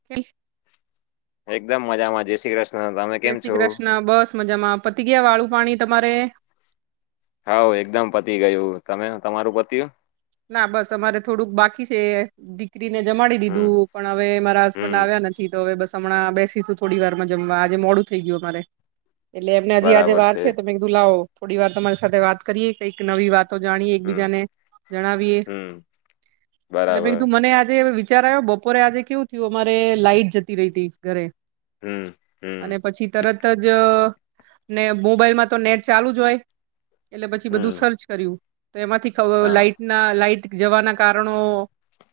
[inaudible] એકદમ મજામાં જેસી કરસ જય શ્રી કૃષ્ણ બસ મજામાં પતી ગયા વાળું પાણી તમારે હા એકદમ પતી ગયું તમે તમારું પત્યું ના બસ અમારે થોડુંક બાકી છે કરીને જમાડી હમ દીધું પણ હવે મારા હસબન્ડ હમ આવ્યા નથી તો હવે બસ હમણા બેસીશું થોડી વાર માં જમવા આજે મોડું થઈ ગયું અમારે એટલે એમને હજી આજે વાર છે તમે લો થોડી વાર તમારી સાથે વાત કરીએ કઈક નવી વાતો જાણીએ હમ એકબીજા ને જણાવીએ હમ બરાબર એટલેીધું મને આજે વિચારો બપોરે આજે કેવું થયું અમારે લાઈટ જતી રહી ત ઘરે હમ હમ અને પછી તરત જ ને મોબાઈલમાં તો નેટ ચાલુ જ હોય એટલે પછી બધું હમ સર્ચ કર્યું તો એમાંથી હા લાઈટના લાાઈટ જવાના કારણો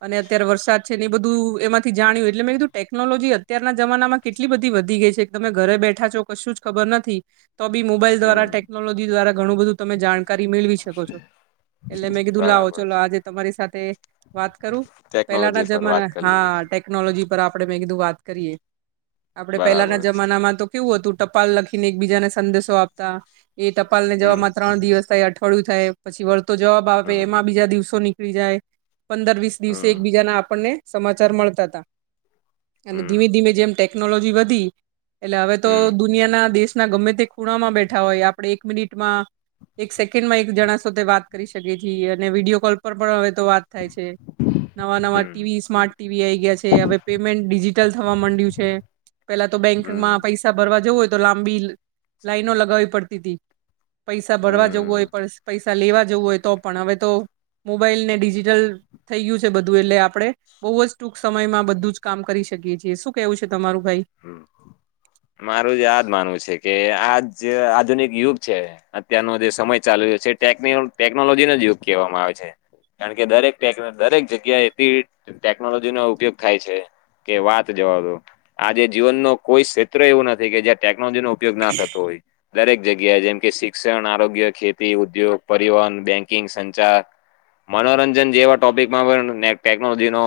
અને અત્યારે વરસાદ છે એ બધું એમાંથી જાણ્યું એટલે મેં કીધું ટેકનોલોજી અત્યના જમાનામાં કેટલી બધી વધી ગઈ છે તમે ઘરે બેઠા છો કશું જ ખબર નથી તો બી મોબાઈલ દ્વારા હમ ટેકનોલોજી દ્વારા ઘણું બધું તમે જાણકારી મેળવી શકો છો એટલે મે કીધું લાવો બરાબર ચલો આજે તમારી સાથે વાત કરું પેલાના ટેકનોલોજી પર વાત જમાના કરી લઈએ હા ટેકનોલોજી પર આપણે મેં કીધું વાત કરીએ આપડણે પેલાના બરાબર જમાનામાં તો કેવું હતું ટપાલ લખીને એકબીજાને સંદેશો આપતા એ ટપાલ ને હમ જવામાં ત્રણ દિવસ થાય અઠવાડયું થાય પછી વળતો જવાબ હવે હમ એમાં બીજા દિવસો નીકળી જાય પંદર વીસ દિવસે હમ એકબીજા ના આપણને સમાચાર મળતા હતા અને હમ ધીમે ધીમે જેમટે વધી એટલે તો હમ દુનિયાના દેશના ગમે તે ખૂણામાં બેઠા હોય આપણે એક મિનિટમાં એક સેકન્ડમાં એક જણા સાથે વાત કરી શકે છીએ અને વિડીિયો કોલ પર પણ હવે તો વાત થાય છે નવા નવા હમ ટીવી સ્માર્ટ ટીવી આઈ ગયા છે હવે પેમેન્ટ ડિજિટલ થવા માંડ્યું છે પેલા તો બેંકમાં હમ પૈસા ભરવા જવું હોય તો લાંબી લાઈનો લગાવવી પડતી ત પૈસા ભરવા જવું હમ હોય પડશે પૈસા લેવા જવું હોય તો પણ હવે તો મોબાઈલ ને ડિજિટલ થઈ ગયું છે બધું એટલે આપણે બહુ જ ટૂંક સમયમાં બધું જ કામ કરી શકીએ છીએ શું કેવું છે તમારું ભાઈ હમ મારું જ યાદ માનવું છે કે આજ જે આધુનિક યુગ છે અત્યારનો જે સમય ચાલુ રહ્યો છેટેક ટેકનોલોજી ન જ યુગ કહેવામાં આવે છે કારણ કે દરેકટે દરેક જગ્યા એથી ટેકનોલોજી નો ઉપયોગ થાય છે કે વાત જવા દો આજે જીવન ન કોઈ ક્ષેત્ર એવું નથી કે જ્યાં ટેકનોલોજી નો ઉપયોગ ના થતો હોય દરેક જગ્યાએ જેમ કે શિક્ષણ આરોગ્ય ખેતી ઉદ્યોગ પરિવહન બેંકિંગ સંચાર મનોરંજન જેવા ટોપિકમાં પણ ટેકનોલોજી નો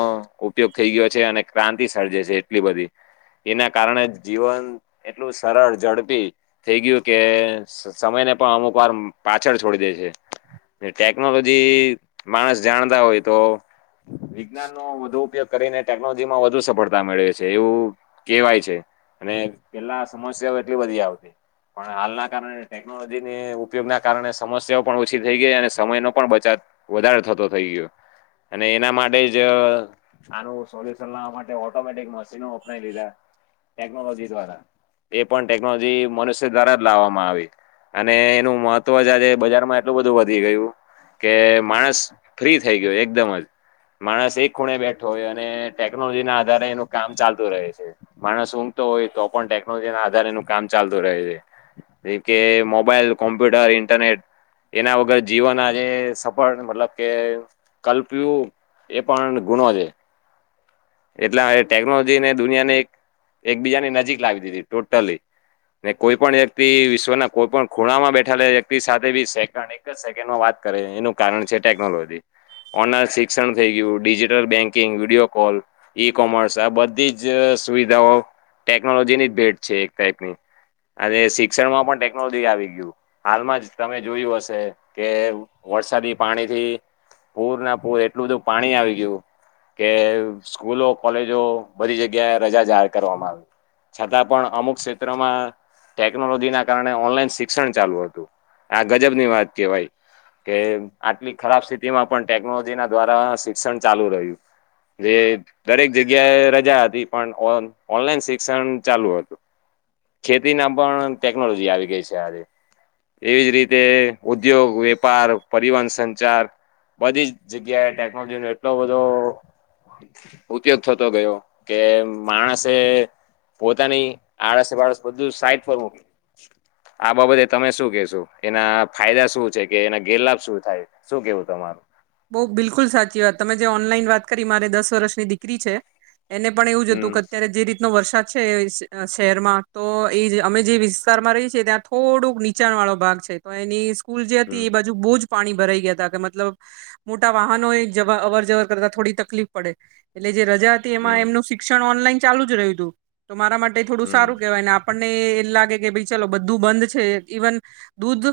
ઉપયોગ થઈ ગયો છે અને ક્રાંતિ સર્જે છે એટલી બધી એના કારણે જીવન એટલું સરળ ઝડપી થઈ ગયું કે સમય ને પણ અમુક વાર પાછળ છોડી દે છે ટેકનોલોજી માણસ જાણતા હોય તો વિજ્ઞાનનોો વધુ ઉપયોગ કરીને ટેકનોલોજી માં વધુ સફળતા મેળવે છે એવું કેવાય છે અને પેલા સમસ્યાઓ એટલી બધી આવતી પણ હાલના કારણે ટેકનોલોજીની ઉપયોગના કારણે સમસ્યાઓ પણ ઓછી થઈ ગઈ અને સમયનો પણ બચાવ વધારે થતો થઇ ગયો અને એના માટે જ આનું સોલ્યુશન લાવવા માટે ઓટોમેટિક મશીનો [unintelligible] ટેકનોલોજી દ્વારા એ પણ ટેકનોલોજી મનુષ્ય દ્વારા જ લાવવામાં આવી. અને એનું મહત્વ જ આજે બજારમાં એટલું બધું વધી ગયું. કે માણસ ફ્રી થઈ ગયો એકદમ જ માણસ એક ખૂણે બેઠો હોય અને ટેકનોલોજીના આધારે એનું કામ ચાલ તુ રહે છે માણસ ઊંઘતો હોય તો પણ ટેકનોલોજી ના આધારે એનું કામ ચાલતું રહે છે. જે કે મોબાઈલ કોમ્પ્યુટર ઇન્ટરનેટ એના વગર જીવન આજે સફળ મતલબ કે કલ્પ્યું એ પણ ગુણો છે. એટલે અવે ટેકનોલોજીને દુનિયાને એકબીજાની નજીક લાવી દીધી ટોટલી ને કોઈ પણ વ્યક્તિ વિશ્વના કોઈ પણ ખૂણા માં બેઠેલા વ્યક્તિ સાથે બી સેકન્ડ એક જ સેકન્ડમાં વાત કરે એનું કારણ છે ટેકનોલોજી ઓનલાઈન શિક્ષણ થઈ ગયું digital banking video call e commerce આ બધી જ સુવિધાઓ ટેકનોલોજીની જ ભેટ છે એક ટાઈપની આજે શિક્ષણમાં પણ ટેકનોલોજી આવી ગ્યુ હાલમાં જ તમે જોયું હશે કે વરસાદી પાણીથી પૂરના પૂર એટલું બધું પાણી આવી ગયું કે સ્કૂલો કોલેજો બધી જગ્યાએ રજા જાહેર કરવામાં આવી છતાં પણ અમુક ક્ષેત્રમાં ટેકનોલોજીના કારણે ઓનલાઈન શિક્ષણ ચાલુ હતું આ ગજબ ની વાત કહેવાય કે આટલી ખરાબ સ્થિતિમાં પણ ટેકનોલોજીના દ્વારા શિક્ષણ ચાલુ રહ્યું જે દરેક જગ્યાએ રજા હતી પણ ઓન ઓનલાઈન શિક્ષણ ચાલુ હતું. ખેતીના પણ ટેકનોલોજી આવી ગઈ છે આજે એવી જ રીતે ઉદ્યોગ વેપાર પરિવહન સંચાર બધી જ જગ્યાએ ટેકનોલોજી નો એટલો બધો ઉપયોગ થતો ગયો કે માણસે પોતાની આળસ બાળસ બધું સાઈટ પર મુકી આ બાબતે તમે શું કહેશો એના ફાયદા શું છે કે એના ગેરલાભ શું થાય? શું કેવું તમારૂ? બઉ બિલકુલ સાચી વાત તમે જે ઓનલાઈન વાત કરી મારે દસ વર્ષની દીકરી છે એને પણ એવું જ હતું કે હમ અત્યારે જે રીતે નો વરસાદ છે શહેરમાં તો એ અમે જે વિસ્તારમાં રહીએ છીએ ત્યા થોડુંક નીચાણ વાળો ભાગ છે તો એની સ્કૂલ જે હમ હતી એ બાજુ બહુ જ પાણી ભરાઈ ગયા હતા કે મતલબ મોટા વાહનો એ જવા અવર જવર કરતા થોડી તકલીફ પડે એટલે જે રજા હતી એમાં હમ એમનું શિક્ષણ ઓનલાઈન ચાલુ જ રહ્યું તું તો મારા માટે થોડું હમ સારું કેવાય અને આમ આપણને લાગે કે ભાઈ ચાલો બધું બંધ છે ઈવન દૂધ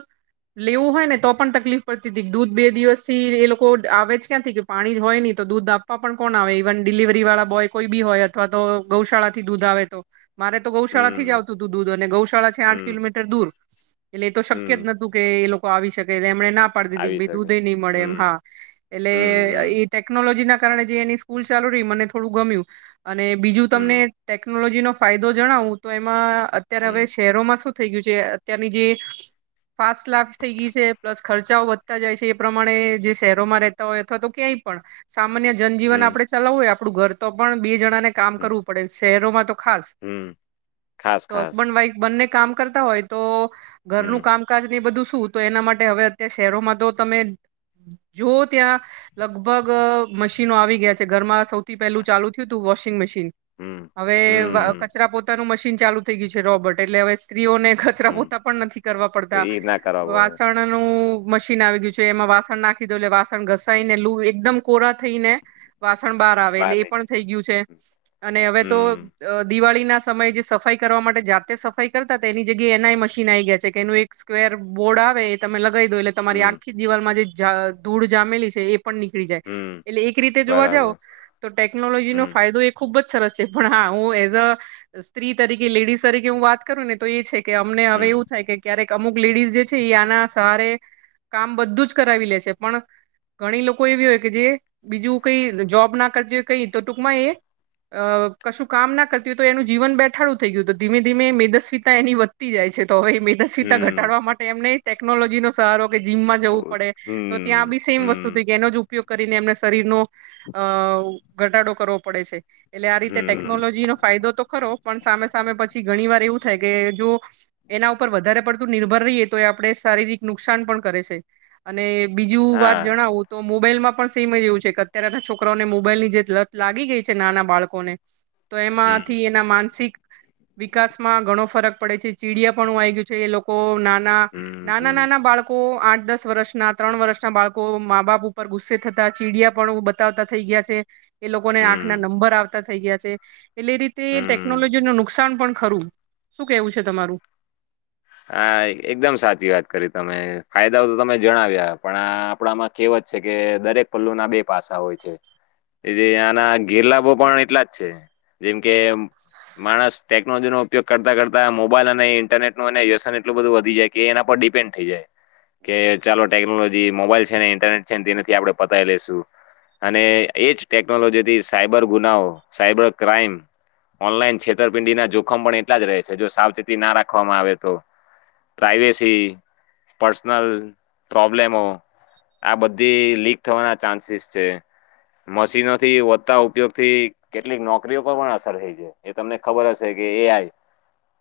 લેવું હોય ને તો પણ તકલીફ પડતી હતી દૂધ બે દિવસ થી એ લોકો કોડ આવે જ ક્યાંથી કે પાણી જ હોય નહી તો દૂધ આપવા પણ કોણ આવે ઇવન ડિલિવરી વાળા બોય કોઈ બી હોય અથવા તો ગૌશાળા થી દૂધ આવે તો મારે તો ગૌશાળાથી જ હમ આવતું હતું દૂધ અને ગૌશાળા છે આઠ હમ કિલોમીટર દૂર એટલે એ તો શક્ય જ હમ નતું કે એ લોકો આવી શકે એમણે ના પાડી દીધી કે આવી ભાઈ શકે દૂધ નહી મળે એમ હમ હા એટલે હમ એ હમ ઈ ટેકનોલોજીના કારણે જે એની સ્કૂલ ચાલુ રહી મને થોડું ગમ્યું અને બીજું તમને હમ ટેકનોલોજીનો ફાયદો જણાવું તો એમાં અત્યારે હવે હમ છે શહેરોમાં શું થઈ ગયું છે અત્યારની જે પાંચ લાખ થઈ ગી છે. પ્લસ ખર્ચાઓ વધતા જાય છે. એ પ્રમાણે જે હમ શહેરોમાં રહેતા હોય અથવા તો ક્યાંય પણ. સામાન્ય જનજીવન હમ આપણે ચલાવવું હોય આપણું ઘર તો પણ બે જણા ને કામ કરવું પડે. શહેરોમાં તો ખાસ. હમ ખાસ તો ખાસ હસબન્ડ વાઈફ બંને કામ કરતા હોય તો હમ ઘરનું કામ કાજ એ બધું શું? તો એના માટે હવે અત્યારે શહેરોમાં તો તમે જો ત્યાં લગભગ મશીનો આવી ગયા છે. ઘરમાં સૌથી પહેલું ચાલુ થયું હતું વોશિંગ મશીન. હમ. હવે હમ કચરા પોતાનું મશીન ચાલુ થઈ ગયું છે રોબર્ટ. એટલે અવે સ્ત્રીઓને કચરા હમ પોતા પણ નથી કરવા પડતા. ઈ ના કરવા પડે વાસણનું મશીન આવી ગયું છે. એમાં વાસણ નાખ દો એટલે વાસણ ઘસાઈ ને લો એકદમ કોરા થઈને વાસણ બાર આવે. બહાર એટલે એ પણ નીકળી થઈ ગયું છે. અને અવે તો હમ અ દિવાળીના સમયે જે સફાઈ કરવા માટે જાતે સફાઈ કરતા તો એની જગ્યાએ એનાઆઈ મશીન આવી ગયા છે કે એનું એક સ્ક્વેર બોર્ડ આવે એ તમે લગાવી દો. એટલે તમારી હમ આખી દિવાલમાં જે ધૂળ જામેલી છે એ પણ નીકળી જાય. હમ એટલે એક રીતે જોવા જાઓ બરાબર તો ટેકનોલોજીનો હમ ફાયદો એ ખૂબ જ સરસ છે. પણ હા હું એઝ અ સ્ત્રી તરીકે લેડીસ તરીકે હું વાત કરું ને તો એ છે કે અમને હમ હવે એવું થાય કે ક્યારેક અમુક લેડીઝ જે છે એ આના સહારે કામ બધું જ કરાવી લે છે. પણ ઘણી લોકો એવી હોય કે જે બીજું કઈ જોબ ના કરતી હોય કઈ તો ટૂંકમાં એ અ કશું કામ ના કરતી હોય. તો એનું જીવન બેઠાળુ થઈ ગયું. તો ધીમે- ધીમે મેદસ્વીતા એની વ ધતી જાય છે. તો હવે એ મેદસ્વીતા ઘટાડવા માટે એમનેય ટેકનોલોજીનો સહારો કે જીમમાં જવું પડે. તો ત્યાં બી સેમ વસ્તુથી એનો જ ઉપયોગ કરીને એમને શરીરનો અ ઘટાડો કરવો પડે છે. એટલે આ રીતે ટેક્નોલોજીનો ફાયદો તો ખરો. પણ સામે -સામે પછી ઘણી વાર એવું થાય કે જો. એના ઉપર વધારે પડતું નિર્ભર રહીએ તો આપણે શારીરિક નુકસાન પણ કરે છે. અને બીજું વાત જણાવું. તો મોબાઈલમાં પણ સેમ જ એવું છે કે અત્યારેના છોકરાઓને મોબાઈલની જે લત લાગી ગઈ છે નાના બાળકોને. [inaudible] તો હમ, એમાંથી એના માનસિક વિકાસમાં ઘણો ફરક પડે છે. ચીડિયા પણું આવી ગયું છે એ લોકો નાના હમ, -નાના- હમ, નાના બાળકો આઠ દસ વર્ષના ત્રણ વર્ષના બાળકો મા બાપ ઉપર ગુસ્સે થતા ચીડયા પણ બતાવતા થઈ ગયા છે. એ લોકોને આંખના હમ, નંબર આવતા થઈ ગયા છે. એટલે એ રીતે હમ. ટેક્નોલોજી નો નુકસાન પણ ખરું. શું કેવું છે તમારું? આ એકદમ સાચી વાત કરી તમે. ફાયદાઓ તો તમે જણાવ્યા. પણ આ આપણામાં કહેવત છે કે દરેક પલ્લુના બે પાસાં હોય છે. અને આના ગેરલાભો પણ એટલા જ છે. જેમ કે માણસ ટેક્નોલોજીનો ઉપયોગ કરતા- કરતા મોબાઈલ અને ઇન્ટરનેટ વ્યસન એટલું બધું જાય કે એના પર ડિપેન થઈ જાય. કે ચાલો ટેક્નોલોજી તે મોબાઈલ છે ને ઇન્ટરનેટ છે ને તેનાથી આપણે પતાવી લઈેશું. અને એજ ટેકનોલોજીથી સાયબર ગુનાઓ, સાયબર ક્રાઈમ. ઓનલાઈન છેતરપિંડીના જોખમ પણ એટલા જ રહે છે. જો સાવચેતી ના રાખ વામાં આવે તો. પ્રાઈવેસી, પર્સનલ પ્રોબ્લેમો આ બધી લીક થવાના ચાન્સીસ છે. મશીનોથી વધતા ઉપયોગથી કેટલીક નોકરીઓ પર પણ અસર થઈ છે. એ તમને ખબર હશે કે એ આઈ.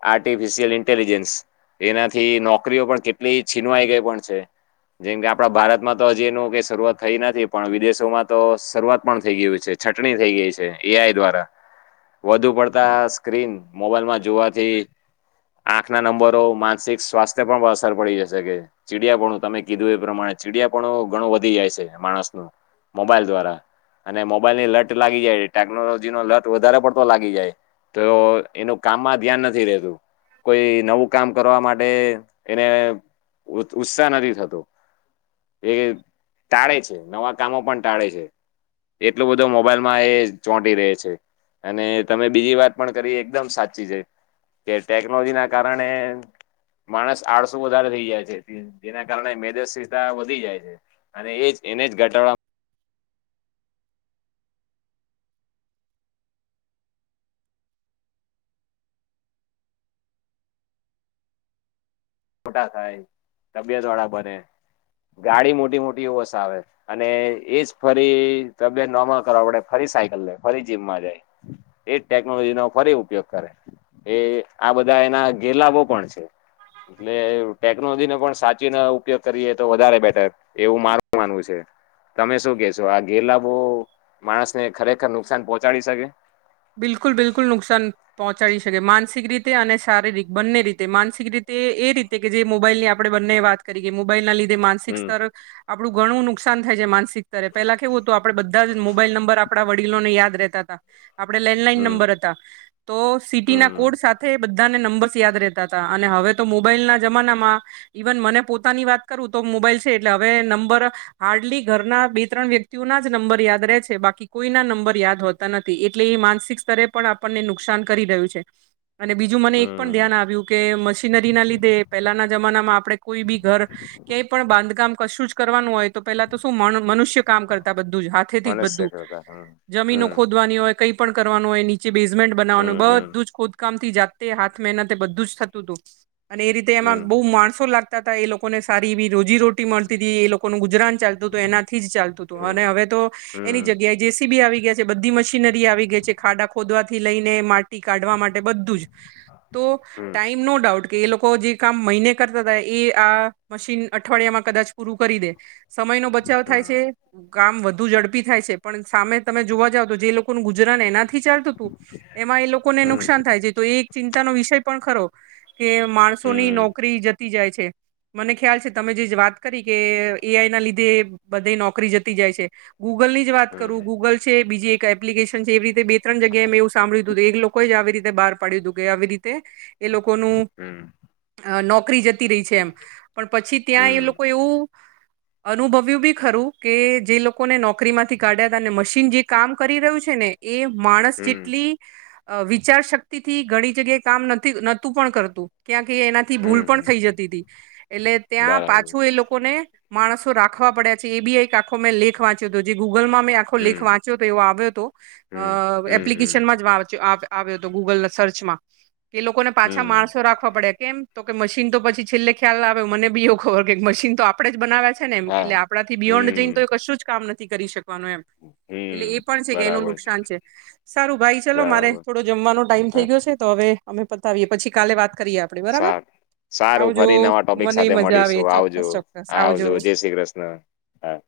Artificial intelligence. એનાથી નોકરીઓ પણ કેટલી છીનવાઈ ગઈ પણ છે. જેમ કે આપડા ભારતમાં તો હજી એનું કઈ થઈ નથી. પણ વિદેશોમાં તો શરૂઆત પણ થઈ ગિયું છે. છટણી થઈ ગઈ છે એ આઈ દ્વારા. વધુ પડતા સ્ક્રીન મોબાઈલમાં જોવાથી. આંખના નંબરો માનસિક સ્વાસ્થ્ય પર પણ અસર પડી જશે કે ચીડિયાપણું તમે કીધું એ પ્રમાણે ચીડિયાપણ ઘણું વધી જાય છે માણસનું મોબાઈલ દ્વારા અને મોબાઈલની લટ લાગી જાય ટેકનોલોજીનો લટ વધારે પડતો લાગી જાય તો એનું કામમાં ધ્યાન નથી રેતું. કોઈ નવું કામ કરવા માટે એને ઉ-ઉત્સાહ નથી થતો. એ ટાળે છે, નવા કામો પણ ટાળે છે. એટલો બધો મોબાઈલમાં એ ચોંટી રહે છે. અને તમે બીજી વાત પણ કરી એકદમ સાચી છે કે ટેક્ નોલોજીના કારણે માણસ આળસું વધારે થઈ જાય છે જેના કારણે મેદસ્વિતા વધી જાય છે. અને એજ એને જ ઘટાડવામાં મોટા થાય, તબિયત વાળા બને, ગાડી મોટી મોટીઓ વસાવે અને એજ ફરી તબિયત નોર્મલ કરવા પડે ફરી સાયકલ લે, ફરી જીમમાં જાય એજ ટેકનોલોજીનો ફરી ઉપયોગ કરે એ આ બધા એના ઘેરલાભો પણ છે. એટલે ટેકનોલોજીનો પણ સાચવીન ઉપયોગ કરીએ તો વધારે બેટર એવું મારું માનવું છે. તમે શું કેશો આ ગેરલાભો માણસને ખરેખર નુકસાન પહોંચાડી શકે? બિલકુલ બિલકુલ નુકસાન પહોંચાડી શકે માનસિક રીતે અને શારીરિક બંને રીતે માનસિક રીતે એ રી તે કે જે મોબાઈલની આપણે બંને વાત કરીએ મોબાઈલના લીધે માનસિક હમ સ્તર આપડું ઘણું નુકસાન થાય છે માનસિક સ્તરે. પેલા કેવું હતું આપડે બધા જ મોબાઈલ નંબર આપડા વડીલોને યાદ રહેતા હતા. આપણે લેન્ડલાઈન હમ નંબર હતા તો સિટીના હમ કોડ સા થે બધાને નંબર્સ યાદ રહેતા હતા અને હવે તો મોબાઈલના જમાનામાં ઈવન મને પોતાની વાત કરું તો મોબાઈલ છે એટલે હવે નંબર હાર્ડલી ઘરના બે ત્રણ વ્યક્તિઓના જ નંબર યાદ રહે છે બાકી કોઈના નંબર યાદ હોતા નથી એટ લી માનસિક સ્તરે પણ આપણને નુકસાન કરી રહ્યું છે. અને બીજું મને એક પણ હમ ધ્યાન આવ્યું કે મશીનરીના લીધે પહેલાના જમાનામાં આપડે કોઈ બી ઘર ક્યાંય પણ બાંધકામ કશું જ કરવાનું હોય તો પેલા તો શું મનુ-મનુષ્ય કામ કરતા બધું જ હાથેથી જ મનુષ્ય બધું કરતા હમ જમીનો હમ ખોદવાની હોય કઈ પણ કરવાનું હોય નીચે બેઝમેન્ટ બનાવાનું હમ બધું જ ખોદ કામથી જાતે હાથ મહેનત બધું જ થતું તું અને એ રીતે એમાં હમ બહુ માણસો લાગતા તા એ લો લોકોને સારી એવી રોજી રટી મળતી તી એ લોકોનું ગુજરાન ચાલતું તું એનાથી જ ચાલતું તું હમ અને હવે તો એની હમ જગ્યાએ જેસીબી આવી ગયા છે બધી મશીનરી આવી ગઈ છે ખાડા ખોદવાથી લઈને મા ટી કાઢવા માટે બધું જ તો હમ ટાઈમ નો ડાઉટ કે એ લોકો જે કામ મહિને કરતા તા એ આ મશીન અઠવાડિયામાં કદાચ પૂરું કરી દે સમયનો બચાવ થાય છે, હમ કામ વધુ ઝડપી થાય છે પણ સામે તમે જોવા જાવ તો જે લો કોનું ગુજરાન એનાથી ચાલતું તું એમાં એ લોકોને હમ નુકસાન થાય છે તો એ એક ચિંતાનો વિષય પણ ખરો કે માણસોની હમ નોકરી જતી જાય છે. મને ખ્યાલ છે તમે જે-જે વાત કરી કે એ આઈના લીધે બધે નોકરી જતી જાય છે ગૂગલની જ વાત હમ કરું ગૂગલ છે બીજી એક એપ્લિકેશન છે એવી રીતે બે ત્રણ જગ્યાએ મે એવું સાંભળ્યું તું એ લોકોએ જ આવી રીતે બહાર પાડ્યું તું કે આવી રીતે એ લોકોનું હમ અ નોકરી જતી રહી છે એમ પણ પછી ત્યાં એ હમ લોકો એવું અનુભવ્યું બી ખરું કે જે લોકોને નોકરીમાંથી કાઢ્યા હતા ને મશીન જે કામ કરી રહ્યું છે ને, એ માણસ હમ જેટલી વિચાર શક્તિથી ઘણી જગ્યાએ કામ નથી નતું પણ કરતું ક્યાં કે એના થી ભૂલ હમ પણ હમ થઈ જતી હતી એટલે ત્યાં બરાબર પાછું એ લોકોને માણસો રાખવા પડ્યા છે એ બી એક આખો મેં લેખ વાંચ્યો હતો જે ગુગલમાં મેં આખો લેખ હમ વાંચ્યો હતો એવો આવ્યો તો અ હમ હમ હમ એપ્લિકેશનમાં આવ્ય આવ્યો તો ગૂગલના સર્ચમાં. એ લોકોને પાછા હમ માણસો રાખવા પડે, કેમ તો કે મશીન તો પછી છેલ્લે ખ્યાલ આવે મને બી એવું ખબર કે મશીન તો આપડે જ બનાવ્યા છે ને એમ એટલે હા આપણાથી બિયોન્ડ જઈને તો હમ એ કશું જ કામ નથી કરી શકવાનું એમ. એટલે હમ એ પણ છે કે એનું બરાબર નુકસાન છે સારું ભાઈ ચલો મારે બરાબર તો જમવાનો ટાઈમ થઈ હા, ગયો છે તો હવે અમે પતાવીએ પછી કાલે વાત કરીએ આપડે બરાબર. સારું સારું આવજો ફરી નવા ટોપિક મને સાથે મજા આવે મળીશું આવજો, ચોક્કસ ચોક્કસ આવજો જય શ્રી કૃષ્ણ. હા.